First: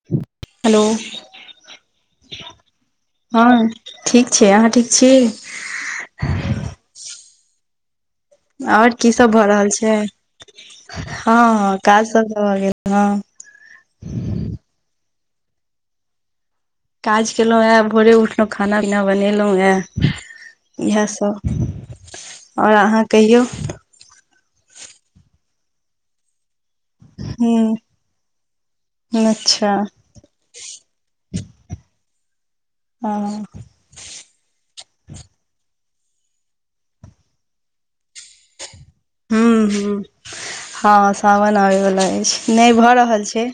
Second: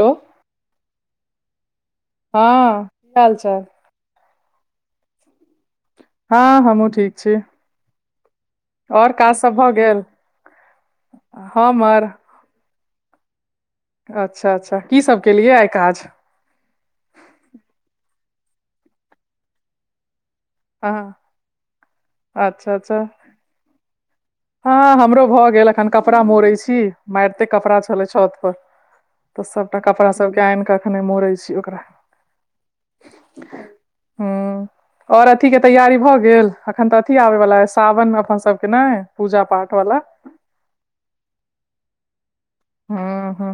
Hello hello हँ की हाल हँ चाल ठीक छीय अहाँ ठीक छी हँ हमूँ ठीक छी ओर और की सब काज भऽ रहल छै गेल हँ हँ हमर काज सब तऽ भऽ गेल हँ अच्छा अच्छा की सब केलियै आइ काज काज कयेलो हे भोरे उठलहुँ खाना पीना बनेलो हे इएहे हँ सब ओर अच्छा अच्छा अहाँ कहियौ हँ हमरो भऽ गेल अखन कपड़ा मोड़ै छी मारिते ह कपड़ा छलै छत पर तऽ अच्छा सबटा कपड़ा सबके आएन कऽ एखने मोड़ै छी ओकरा हँ हूँ और अथी के तैयारी भऽ गेल अखन तऽ अथी आबे वाला सावन अपन सबके ने हू पूजा पाठ हू वाला हँ सावन आब वला ऐछ नय भऽ हूँ रहल छै हूँ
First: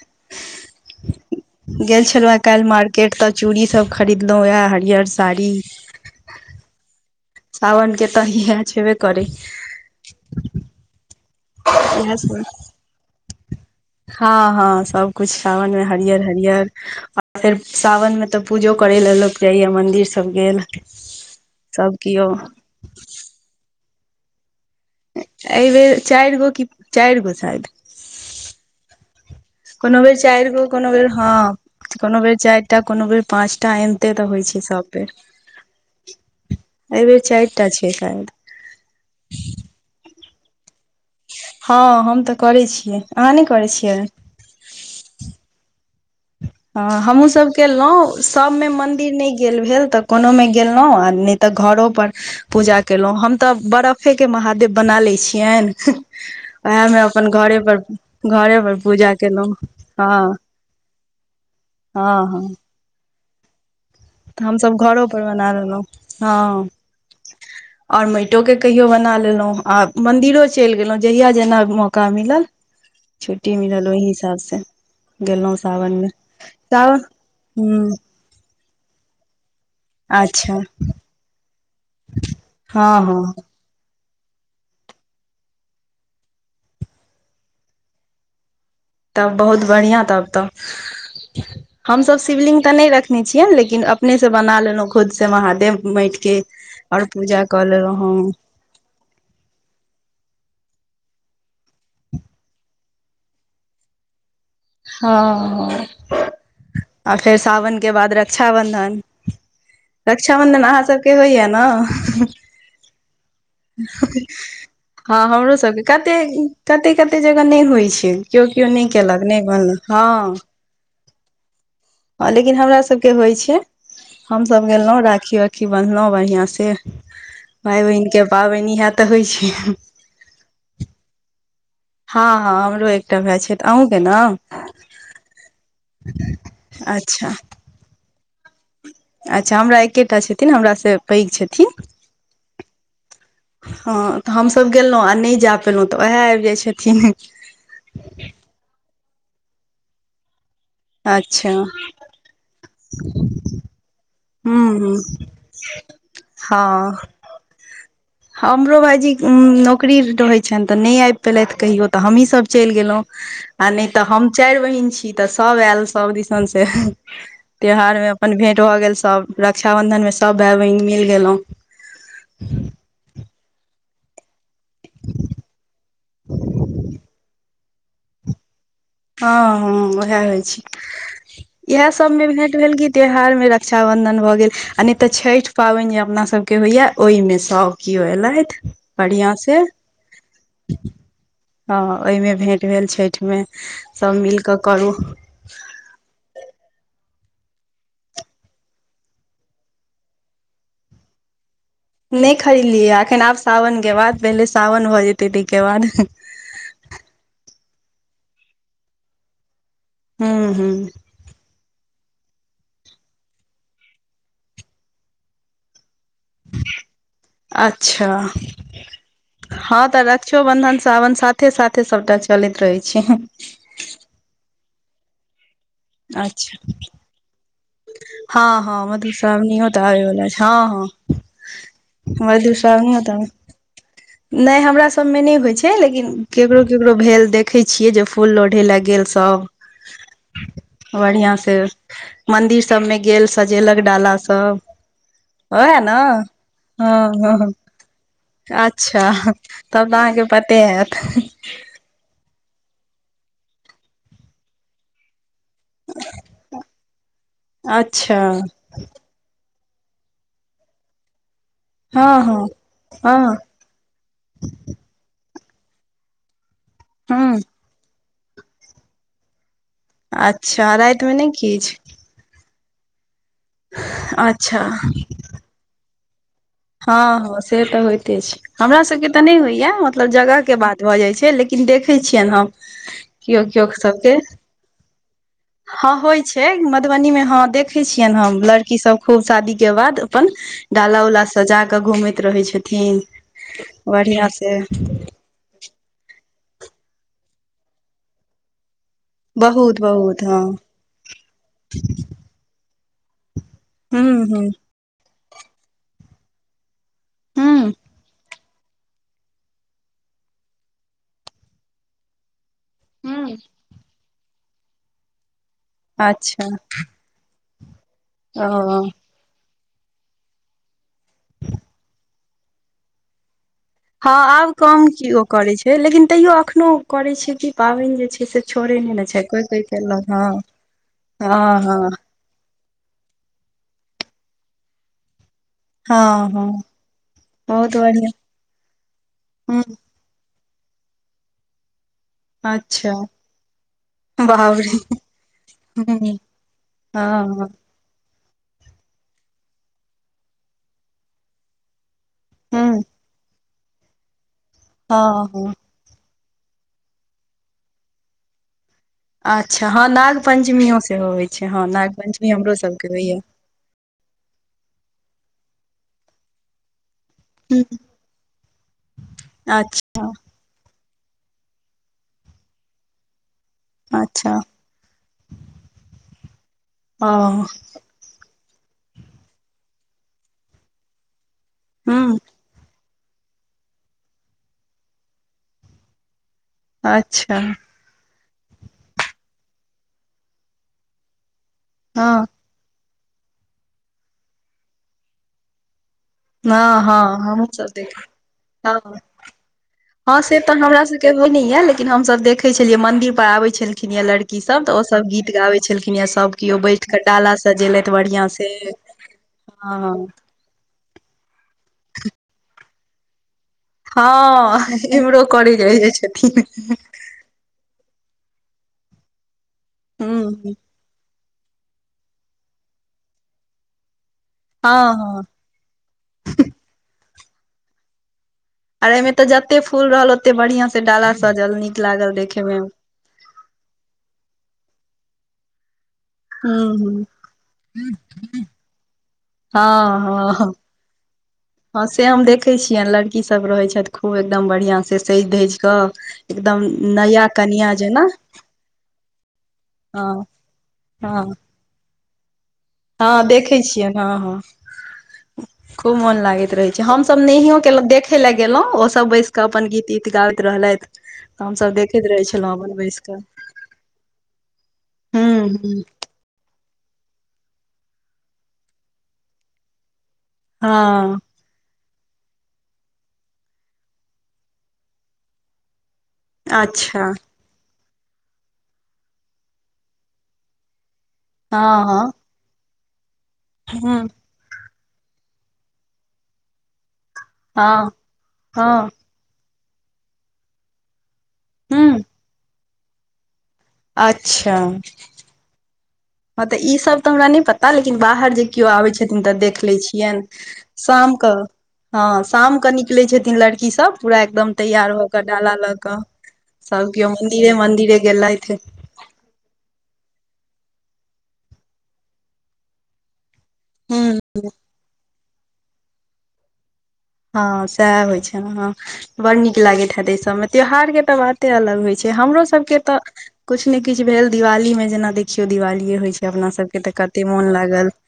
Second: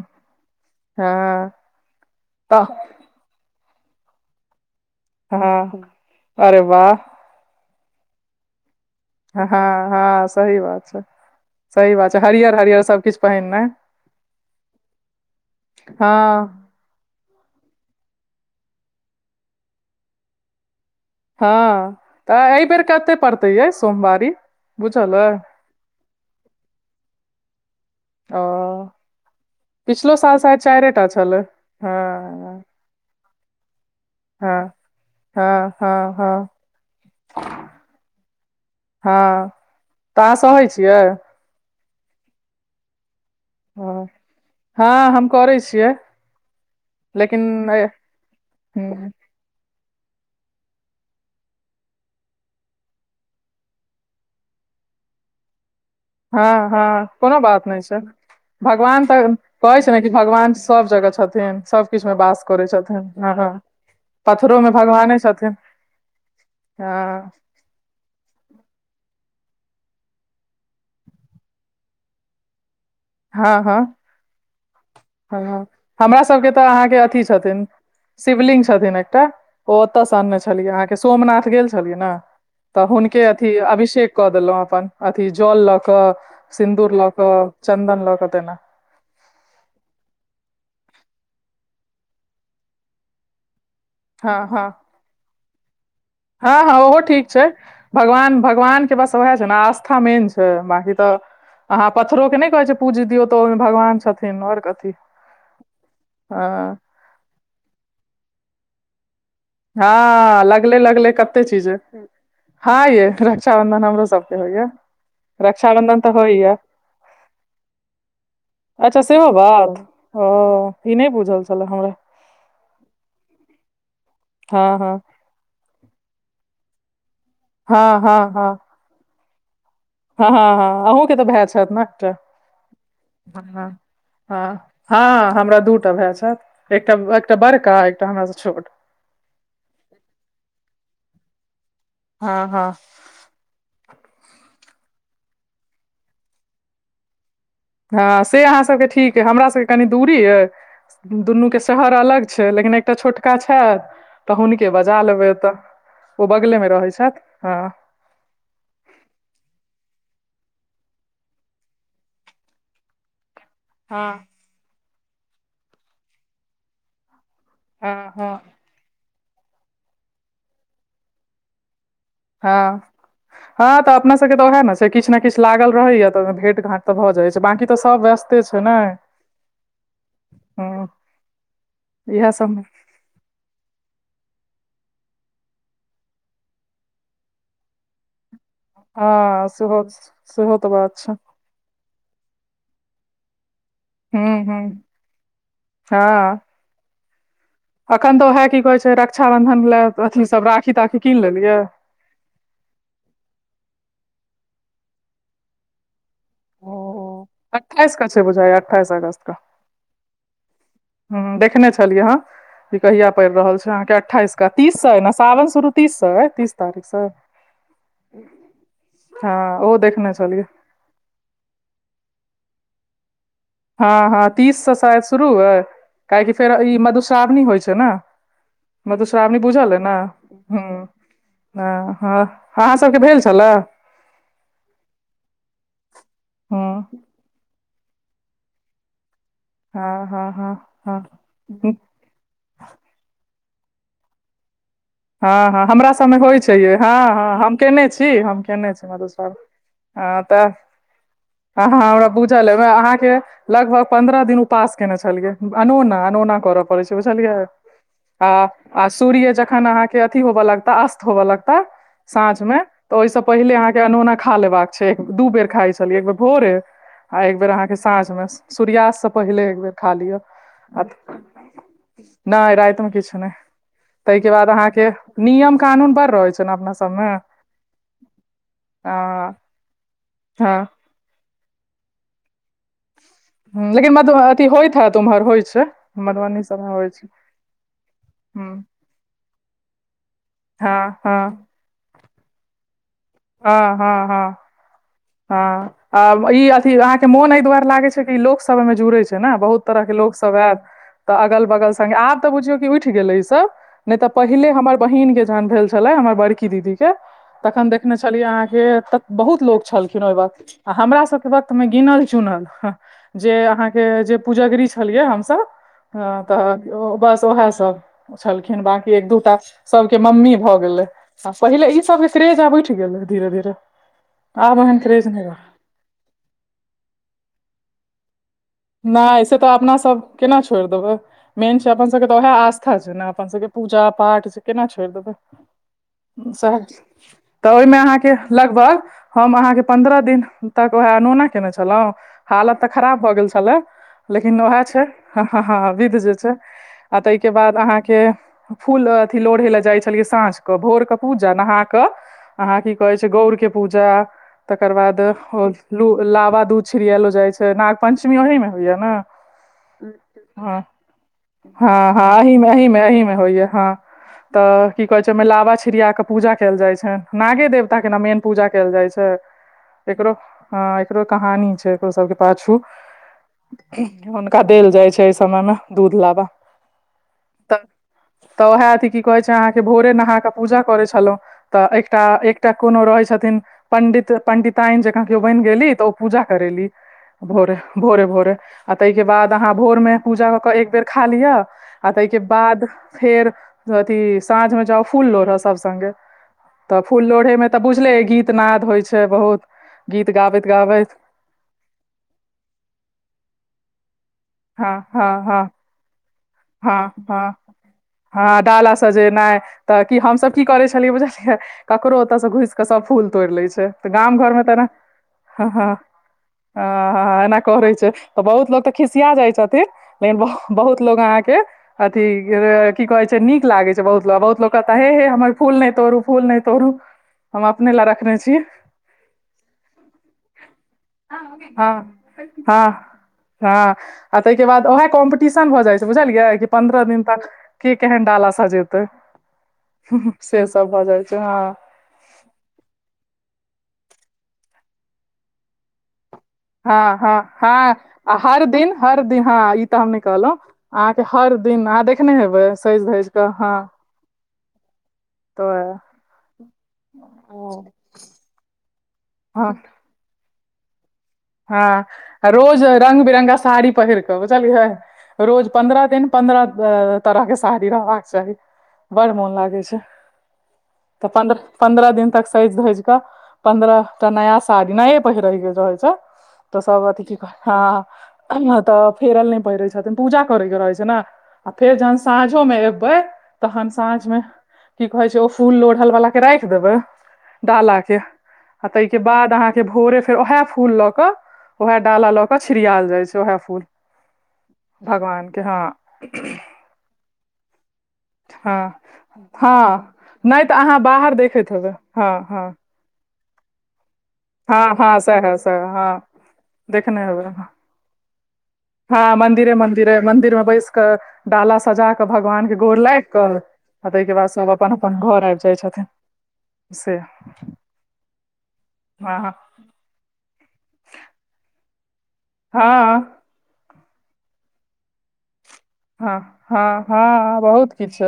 हँ गेल छलो या तऽ काल्ह मार्केट ते चूड़ी सब खरीदलो या हरियर साड़ी हँ अरे वाह सावन के तऽ इहे छेबे करै हँ हँ सही बात छै सही बात इएह छै सब हरियर हरियर सबकिछ पहिनने हँ हँ सबकुछ सावन में हँ हरियर हरियर आ फेर सावन मे तऽ पूजो करय लऽ लोक जाइया मंदिर सब गेल हँ सब कियो तऽ एहि बेेर कते पड़तै ये सोमवारी बुझल अ एहिबेर चारि गो कि चारि गो शायद ओ कोनो पिछलो बेर साल चारि शायद गो चाइरे कोनो टा बेर हँ छलै हँ कोनो बेर चारिटा कोनो बेर पाँचटा टाइम ते तऽ होइ हँ छै सब बेेर हँ हँ हँ एहि बेर चारिटा छै शायद हँ तऽ अहाँ सहै छियै हँ हम तऽ करैत छियै अहाँ नहि करैत छियै हँ हँ हम करै छियै हँ हमहहुँ लेकिन सब ए केलहुँ सबमे हूँ मंदिर नहि गेल भेल तऽ कोनो मे गेलहुँं आ नहि तऽ घरो पर पूजा कयेलहुँ हम तऽ बरफेके महादेव बना लैत छियनि हँ ओएह मे हँ अपन कोनो घरे बात पर नहि छै घरे पर भगवान पूजा तऽ केलहुँ कहै छै ने कि हँ भगवान सब जगह छथिन सब किछु मे हँ हँ वास करै छथिन हँ हँ तऽ पत्थरों में हमसभ घरो भगवाने पर बना छथिन लेलहुँ हँ आओर माइटो के कहियो बना लेलहुँ आ मन्दिरो चलि गेलहुँ जहिया जेना मौका मिलल [inaudible] छुट्टी हँ मिलल ओहि हिसाब से गेलहुँ हँ सावन मे हमरा सभके तऽ अहाँके सावन अथथि छथिन ह शिवलिंग छथिन एकटा ओ ओतऽ सनने अच्छा छलियै अहाँके सोमनाथ गेल छलियै ने तऽ हँ हुनके हँ अथी अभिषेक कऽ देलहुं अपन अथी जल लऽ कऽ सिन्दूर लऽ के चन्दन लऽ कऽ तेना तब बहुत बढ़िआँ तब तऽ हमसभ शिवलिंग तऽ नहि रखने छियै लेकिन अपनेसँ हँ बना हँ लेलहुँ खुद से महादेव माटि हँ हँ ओहो ठीक छै हम भगवान भ भगवान के बस उएह छै ने आस्था मेन छै बाकी तऽ अहाँ पत्थरो के नहि कहे छै पूज दियौ तो ओहिमे भगवान छथिन और कऽ हँ आ फेर साावनके बाद रक्षाबन्धन हँ लगले लगले कते ने चीज हँ ये रक्षा बंदन हमरो सबके होइए हँ हमरोसभके कतेक कतेक कतेक जगह नहि होइत छै केओ केओ नहि अच्छा केलक सेहो नहि बात बनलक हँ ओ ई नहि बुझल छले हमरा हँ लेकिन हमरा सब के होइ छै हम सब हँ हँ गेलहुं राखी राकी बन्हलहुँ बढ़िआँ से भाई हँ हँ बहिनके हँ पाबनि इएह तऽ होइ छै हँ हँ हँ अहूँके तऽ भाई छन हँ हँ हमरो एकटा भाय छथि ने अहूँके ने हँ हमरा दूटा भाई छै एकटा अच्छा एकटा बड़का एकटा हमरा छोट अच्छा हमरा एकेटा छथिन हमरा से पैघ छथिन हँ हँ हँ तऽ हमसभ गेलहुँ आ नहि जा पयलहुँ तऽ उएह आबि जाइत छथिन हँ से अहाँ सभके ठीक अइ हमरा सभके कनि दूरी यइ दुनू अच्छा के हूँ शहर अलग छै लेकिन एकटा छोटका छथि तऽ हुनके हूँ बजा लेबैतऽ ओ बगले मे रहै हँ छथ हँ हमरो भाइजी नौकरी रहै छैन तऽ नहि आबि पेलथि कहियो तऽ हमही सभ चलि गेलहुँ [unintelligible] आ नै तऽ हम हँ चैर बहिन छी तऽ सब ऐल सब दिसन से त्योहार में हँ हँ अपन भेंट भऽ गेल सब रक्षााबंधन में सब भाई बहिन मिल गेलो हऽ हँ तऽ अपना सब कऽ उहै न छै किछ ने किछ लागल रहैया तऽ भेट घांट तऽ भऽ जाइ छै बाकी तऽ सब व्यस छै नै हँ हँ उहै होइ छी [inaudible] इहै सब मे भेंट भेल की त्यौहार में र रक्षाबधन भऽ गेल आ नै तऽ छैठ पाबैन जे अपना सब केँ होइ या ओइ में सभ केओ ऐलैथ हँ सेहो सेहो तऽ बात छै हऽ ओइमे भेंट भेल छैठ में हू हू [inaudible] हँ अखन तऽ ओहै की कहे छै रक्षााबंधन लै अथी सब राखी ताखी कीन लेलियै नै खरीदलियै एखन आब सावन केँ बाद पहिले सावन भऽ जेतै तैय केँ बाद ओ हो अठाइस कऽ छै बुझा अठाइस अगस्त कऽ [unintelligible] हु देखने छलियै हँ ई कहिया पड़ रहल छै अहाँकेँ अठाईस क तीस स यै न सावन शुरू तीस यऽ तीस तारीख स [inaudible] अच्छा हँ तऽ रक्षोबंधन सावन साथे साथे सभटा चलैत रहै छै हँ हँ तीस से शायद शुरू ए काहेकि फेर अच्छा ई मधुश्रावणी होइ छै तऽ न हँ हँ [inaudible] मधुश्रावनी बूझा मधुश्रावणियो ले तऽ न आबे वाला छै हु हँ हँ हऽ हऽ अहाँ सब केँ भेल छले नै हमरा सब में नै होइ छै लेकिन केकरो केकरो हुँ भेल देखै छियै जे फूल लोढ़े लऽ गेल सब हँ हँ हँ हँ [inaudible] बढ़िया से मंदिर सब में गेल सजेलक डाला सब हँ हँ हमरा सब मे होइ छैे हँ हँ हम केने छी हम केने छी अच्छा मधुश्रावणी तब तऽ अहाँकेँ पते हैत हँ अहाँ हमरा बुझल ए अहाँकेँ लगभग पंन्द्रह दिन उपास केने छलियै अनोना अनोना कर पड़ै छै बुझलियै अच्छा [inaudible] आ आ सू्र्य जखन अहाँ केँ अथी होब लगता अस्त होब लगता हँ साँझ हँ में तऽ ओइ स हँ पहिले अहाँकेँ अनोना खा लेबाक छै दू बेर खाइ छलियै एक बेर भोरे आ हँ एकबेर अहाँकेँ साँझ में सूर्यास्त स पहिले एक बेर खा लिय [inaudible] अच्छा रातिमे नहि किछु नै राइत में किछ नै तइ [inaudible] के बाद अच्छा आहाँ नियम कानून बर रहै छै सबमे हँ से तऽ होयइते छै हमरा आ सब केँ तऽ नै होय मतलब जगह केँ हँ बात भऽ जाइ छै लेकिन देखै छियनि हम केओ केओ हु लेकिन मधु सभके अथि होइत हैत ओमहर होइ छै हँ होइ मधुबनी छै सबमे होइ छै मधुबनी में हऽ देखै छियनि हम हँ लड़की सब खूब शादी केँ बाद अपन हँ डाला हँ उला सजा कऽ घूमैत रहै छथिन हँ हँ हँ बढ़िया से हँ आ ई अथी अहाँ केँ मोन ऐ दुआरे लागे छै कि लोक सब ऐ मे जुड़ै छै जैना बहुत तरह केँ लोक सब ऐत तऽ अगल बगल संग आब तऽ बुझियो कि उठ गेले ई सब नै तऽ हूं पहिले हमर बहिन केँ जहन भेल छलै हमर बड़की दीदी केँ तखन हूं देखने छलियै अहाँ केँ बहुत लोक छलखिन ओइ वक्त आ हमरा सब केँ वक्त में गिनल चुनल हऽ हूं जे अहाँ केँ जे पूजेगिरी छलियै हमसब हँ अच्छा तऽ बस उहै सब छलखिन ओ बाँकी एक दूटा सबके मम्मी भऽ गेलै पहिले ई सब केँ क्रेज आब उइठ गेलै धीरे - धीरे हँ आब एहन कम क्रेज नहि कियो रहल करै छै लेकिन तैयो एखनोह करै छै कि पाबैन जे छै से छोड़े नहि ने छै नय सेे कोइ तऽ कोइ अपना सब केलक हँ केना छोइड़ देबै हँ मेन छै हँ अपन सब केँ ओहै आस्था छै नऽ अपन सब केँ पूजा पाठ से केना छोइड़ देबै हँ हँ सह तऽ बहुत ओहिमे बढ़िआँ अहाँकेँ लगभग हम अहाँकेँ हूं पन्द्रह दिन तक वहै अनोना केने छलौ हालत तऽ अच्छा खराब भऽ गेल छले लेकिन बाप औहै रे छै हँ हँ हँ हूं विध जे हँ छै आ ताहि हँ केँ हूं बाद अहाँकेँ फूल अथि लोढै लऽ जाइ छलियै साँझ कऽ भोर केँ पूजा नहा कऽ अहाँ की कहै छै गौड़ केँ पूजा तकर बाद हँ हँ लू लावा दूध छिड़ऐलो जाइ छै नाग पंचमी ओही मे होइय नऽ हँ अच्छा हँ नाग हँ पंचमियो सेहो होइ छै नाग हँ पंचमी अहीमे हमरो अहीमे सबके अहीमे होइया होइय हँ तऽ की कहै छै ओहिमे लाबा छिड़िया कऽ पूजा कैल जाइ छै नागे हूँ देवता केँ मेन पूजा कैल जाइ छै अच्छा एकरो हँ एकरो कहानी छै एकरो सब केँ पाछू अच्छा हुनका देल जाइ छै एहि समयमे दूध लाबा हँ तऽ तऽ ओहा अथि की कहै छै अहाँकेँ भोरे नहा कऽ पूजा करै छलहुँ तऽ एकटा हूँ एकटा कोनो रहै छथिन पंडित पंडितायन जकाँ केओ बैन गेली तऽ ओ पूजा करेली अच्छा भोरे भोरे भोरे आ ताहि केँ बाद अहाँ भोरमे पूजा कऽ कऽ एकबेर खा लिअ आ ताहि केँ हँ बाद फेर अथि साँझ मे जाउ फूल लोड़हऽ सब संगे तऽ हँ हँ फूल लोढ़े हमहुँ मे तऽ सब देख बुझले गीत नद हँ होइ छै बहुत गीत गाबैत गाबैत केने यऽ लेकिन हम सब देखे छलिये मंदिर पर आबे छलखिन यऽ लड़की सब तऽ हँ ओ सब हँ गीत हँ गाबै छलखिन यऽ सब केओ बैठ हँ कऽ हँ डाला सजेलथि बढ़ियां हँ से डालाँ सजेनाय तऽ की हँ हमसब की करै छलियै बुझलियै ककरो ओतऽ सँ घुस कऽ सब फूल तोइड़ लै छै तऽ गाम घरमे तऽ हँ ने इम्हरो हँ करै हँ जाइ जाइ छथिन हँ ऐना करै छै तऽ बहुत लोग तऽ खिसिया जाय छथिन लेकिन हूँ बहुत लोग अहाँक केँ अथी की कहै छै नीक लागै छै बहुत बहुत लोक कहत हेे हँ हे हँ हमर फूल नै तोरू फूल नै तोरू हम अपने लऽ रखने छियै अरे एयमे तऽ जते फूल रहल ओते बढ़िया सँ डाला सजल हँ नीक लागल देखे मे हँ हँ आ ताहि केँ बाद ओहै कॉम्पटीशन भऽ जाइ बुझलियै कि हूं पन्द्रह दिन हूं तक केँ केहेन डाला सजेतै हँ हँ से हँ सब भऽ जाइ छै हँ हँ से हम देखै छियैन लड़की सभ रहै छैथ खूब एकदम बढ़िया से सइज धइज कऽ एकदम हँ हँ नया कनिया हँ जेना आ हर दिन हर दिन हँ ई तऽ हम नय हँ कहलहुँ अहाँकेँ हँ हर दिन अहाँ देखने हेबै सजि हँ धजि कऽ देखै छियनि हँ हँ तऽ खूब मोन लागैत रहे छै हमसब नहियो केलहुँ देखे लऽ गेलहुँ ओ सब बैस कऽ हँ अपन गीत तीत गाबैत रहलैथ हँ रोज रंग बिरंगगा साड़ी पहिर कऽ बुझलियै रोज हूं हूं पन्द्रह दिन पन्द्रह तरह केँ साड़ी रहबाक चाही बड़ मोन लागै छै तऽ हँ पन्द्रह पन्द्रह दिन तक सजि धजि कऽ पन्द्रह टा नया साड़ी नये पहिरै के रहेै छै तऽ सभ अथी अच्छा की कहै हय तब फेरल नय पहिरै छथिन पूजा करयके रहै छै ने आ फेर हँ जहन हँ साँझोमे एबै तहन हूं साँझमे की कहै छै ओ फूल लोढ़ल वालाक के राखि देबै डालाक हँ के आ हँ ताहिके बाद अहाँ के भोरे फेर ओएहे फूल ल के ओएहे हूं डाला ल के छिड़ियाल जाय छै वएहे फूल अच्छा भगवानके हँ हँ तऽ ई सब तऽ हमरा नी पता लेकिन बाहर जे केओ हँ आबै छथिन तऽ देख ले हँ छियनि नहि तऽ अहाँ बाहर शाम के देखैत हेबै हँ शाम क निक निकलै छथिन लड़कीसभ पूरा एकदम हँ तैयार हँ हो क सएह डाला सएह ल हँ कऽ सभ देखने केओ हेबै मंदिरे मंदिरे गेलथि हँ मंदिरे मंदिरे मंदिर मे बैस कऽ डाला सजा कऽ भगवान के गोर लागि कऽ आ तैके हूँ। बाद सभ अपन अपन घर आबि जाइ छथिन से हँ सएह होय छै ने हँ बड़ नीक लागैत हे दे सब मे त्योहार के तऽ बाते अलग होय छै हमरो सबके तऽ हँ कुछ नय किछु भेल दिवाली मे जेना देखियौ दिवाली हँ हँ हँ बहुत किछु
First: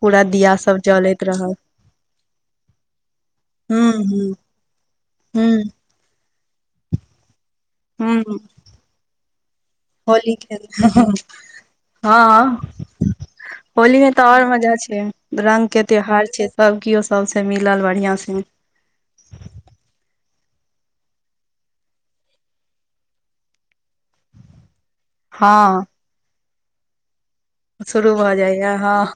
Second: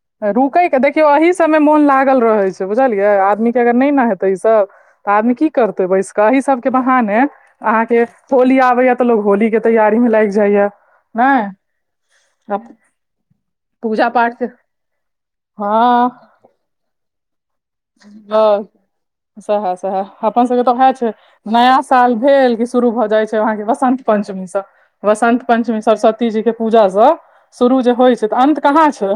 पूरा दिया रुकै के सब देखियौ जलैत अहि रहल सबमे मोन लागल रहै छै बुझलियै आदमीे के अगर नय हूँ ने हेतै हूँ ईसभ तऽ आदमी की हूँ करतै बैस कऽ एहि सभके बहाने अहाँके हूँ होली आबैये तऽ लोग होली के तैयारी मे लागि होली जाइ ये खेल नय हँ होली पूजा मे तऽ पाठ के आओर मजा छै रंग के हँ त्यौहार छै सब कियो सबसे मिलल बढ़ियाँ से सैहे सैहे अपन सबके तऽ वैहे छै नया साल भेल कि शुरू भऽ जाइत छै वहाँके वसन्त पञ्चमीसँ वसंत पंचमी हँ सरस्वती जी के पूजाँ स शुरू जे होइ छै भऽ तऽ अन्त जाइया कहाँ हँ छै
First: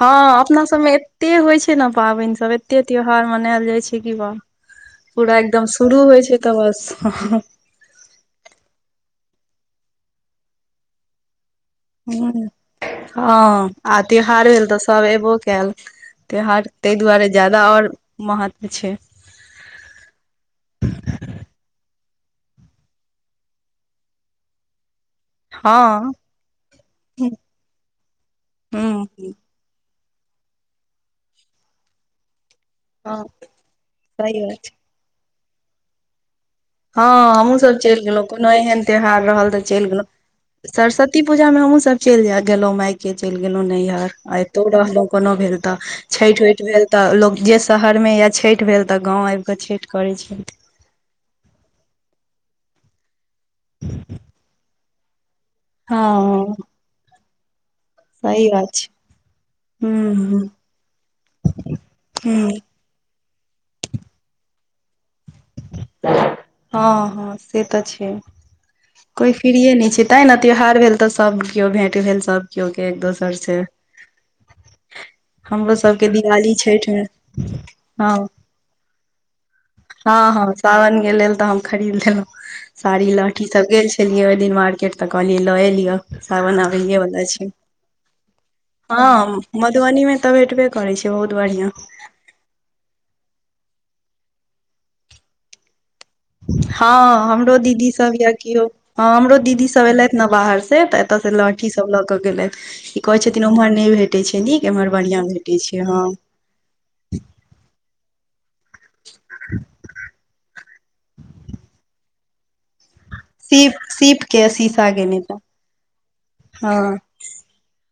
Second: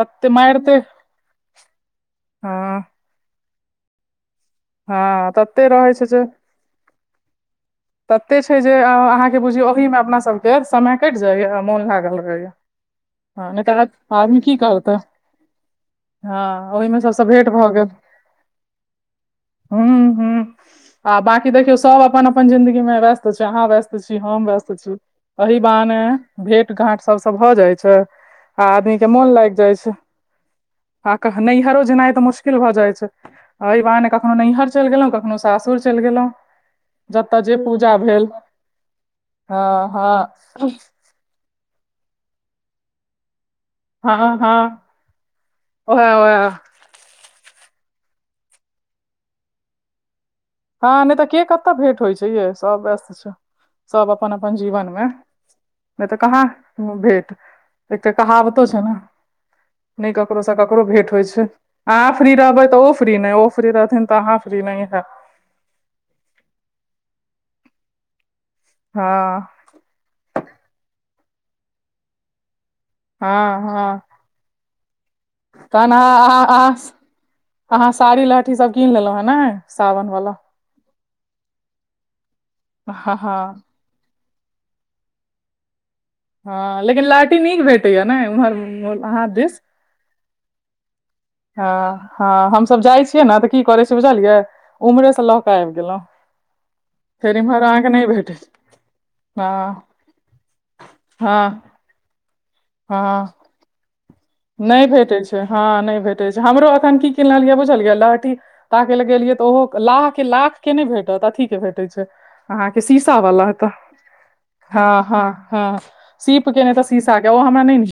कते जे हँ अपना मारिते सबमे एते होइ छै ने पाबनि सब हँ एते त्यौहार मनायल जाइ छै की बा हँ पूरा तते एकदम रहै शुरू जे होइ छै तऽ बस तते छै जे अहाँके बुझियौ ओहि मे अपना सबके समय कटि जाइये आ मोन लागल हुं। रहैये हँ आ त्योहार भेल तऽ करतै सभ एबो कैल हँ त्यौहार ताहि ओहिमे सभसँ दुआरे भेँट जादा आओर महत्व छै हुँ हुँ आ बाँकी देखियौ सब अपन अपन जिन्दगी मे व्यस्त छै अहाँ व्यस्त छी हम व्यस्त छी अही बहाने हँ भेंट घाँट सब स भऽ जाइ छै आ आदमी के हूँ मोन लागि जाइ छै हँ कहि नैहरो जेनाइ तऽ मुश्किल भऽ जाइ छै हँ एहि बाहने कखनो सही बात छै नैहर सऽ चलि गेलौं कखनो सासुर चलि गेलौं हँ हमहुँ सब चलि गेलौं कोनो एहन त्यौहार रहल तऽ हँ चलि गेलौं हँ सरसत ति पूजाँमे हमहुँ सब चलि जाय गेलौं माय के चलि गेलौं नैहर हँ आ हँ एतौ रहलौं कोनो भेल तऽ ओएह छठि ओएह वैठ भेल तऽ लोक जे शहरमे या छैठ भेल तऽ गाँव आएब कऽ छैठ करै छै हँ नय तऽ के कतऽ भेंट होइ छै ये सब व्यस्त छै सब अपन-अपन जीवन मे नय तऽ कहाँ हँ भेट एकटा सही कहावतो बात छै नऽ नय हूँ ककरो हूँ से ककरो भेंट होइ छै अहाँ फ्री रहबै तऽ ओ फ्री नय ओ फ्री रहथिन तऽ अहाँ फ्री नय हैब ह ह से तऽ छैय हँ कोइ फ्रिये नय छै तऽ नय त्यौहार भेल तऽ सभ कियो भेट भेल सभ क्योके एक दोसर से हँ हँ हमरो तहन सबके अहाँ दिवाली छैठ में ह अथि सब कीन लेलौ हन नै ह ह सावन कऽ लेल तऽ हम खरीद लेलो साड़ी हँ लहठी हँ सब गेल छी गेलियै ओय दिन मार्केट तऽ कहलियै लऽ एलियो सावन हँ आबए लेकिन वला लहठी छै नीक भेटैया ने उम्हर हँ अहाँ दिस म धुबनी में तऽ भेटबे करै छै बहुत बढ़िआं ह हमसब जाइ छियै नऽ तऽ की करै छी बुझलियै उम्हरे से लऽ कऽ आएब गेलौं हँ हमरो दीदी सब या भेटैत कियो ह हमरो दीदी सब हँ एलैथ न बाहर से तऽ एतऽ से हँ लहठी स सब ल के गेलैथ ई कहे हँ छथिन उम्हर नय भेटे छै नीक नहि एम्हर भेटै बढ़िया भेटे हँ छै नहि हऽ भेटै हमरो एखन की किनलियै बुझलियै लहठी ताकैयल गेलियै तऽ ओहो लाहके लाख के नय भेटत अथीके भेटै छै अहाँके शीशा वाला कऽ सीप सीप के ह शीशा के ह नहि तऽ ह सीप कऽ नय तऽ हँ शिशा कऽ ओ हमरा नय निक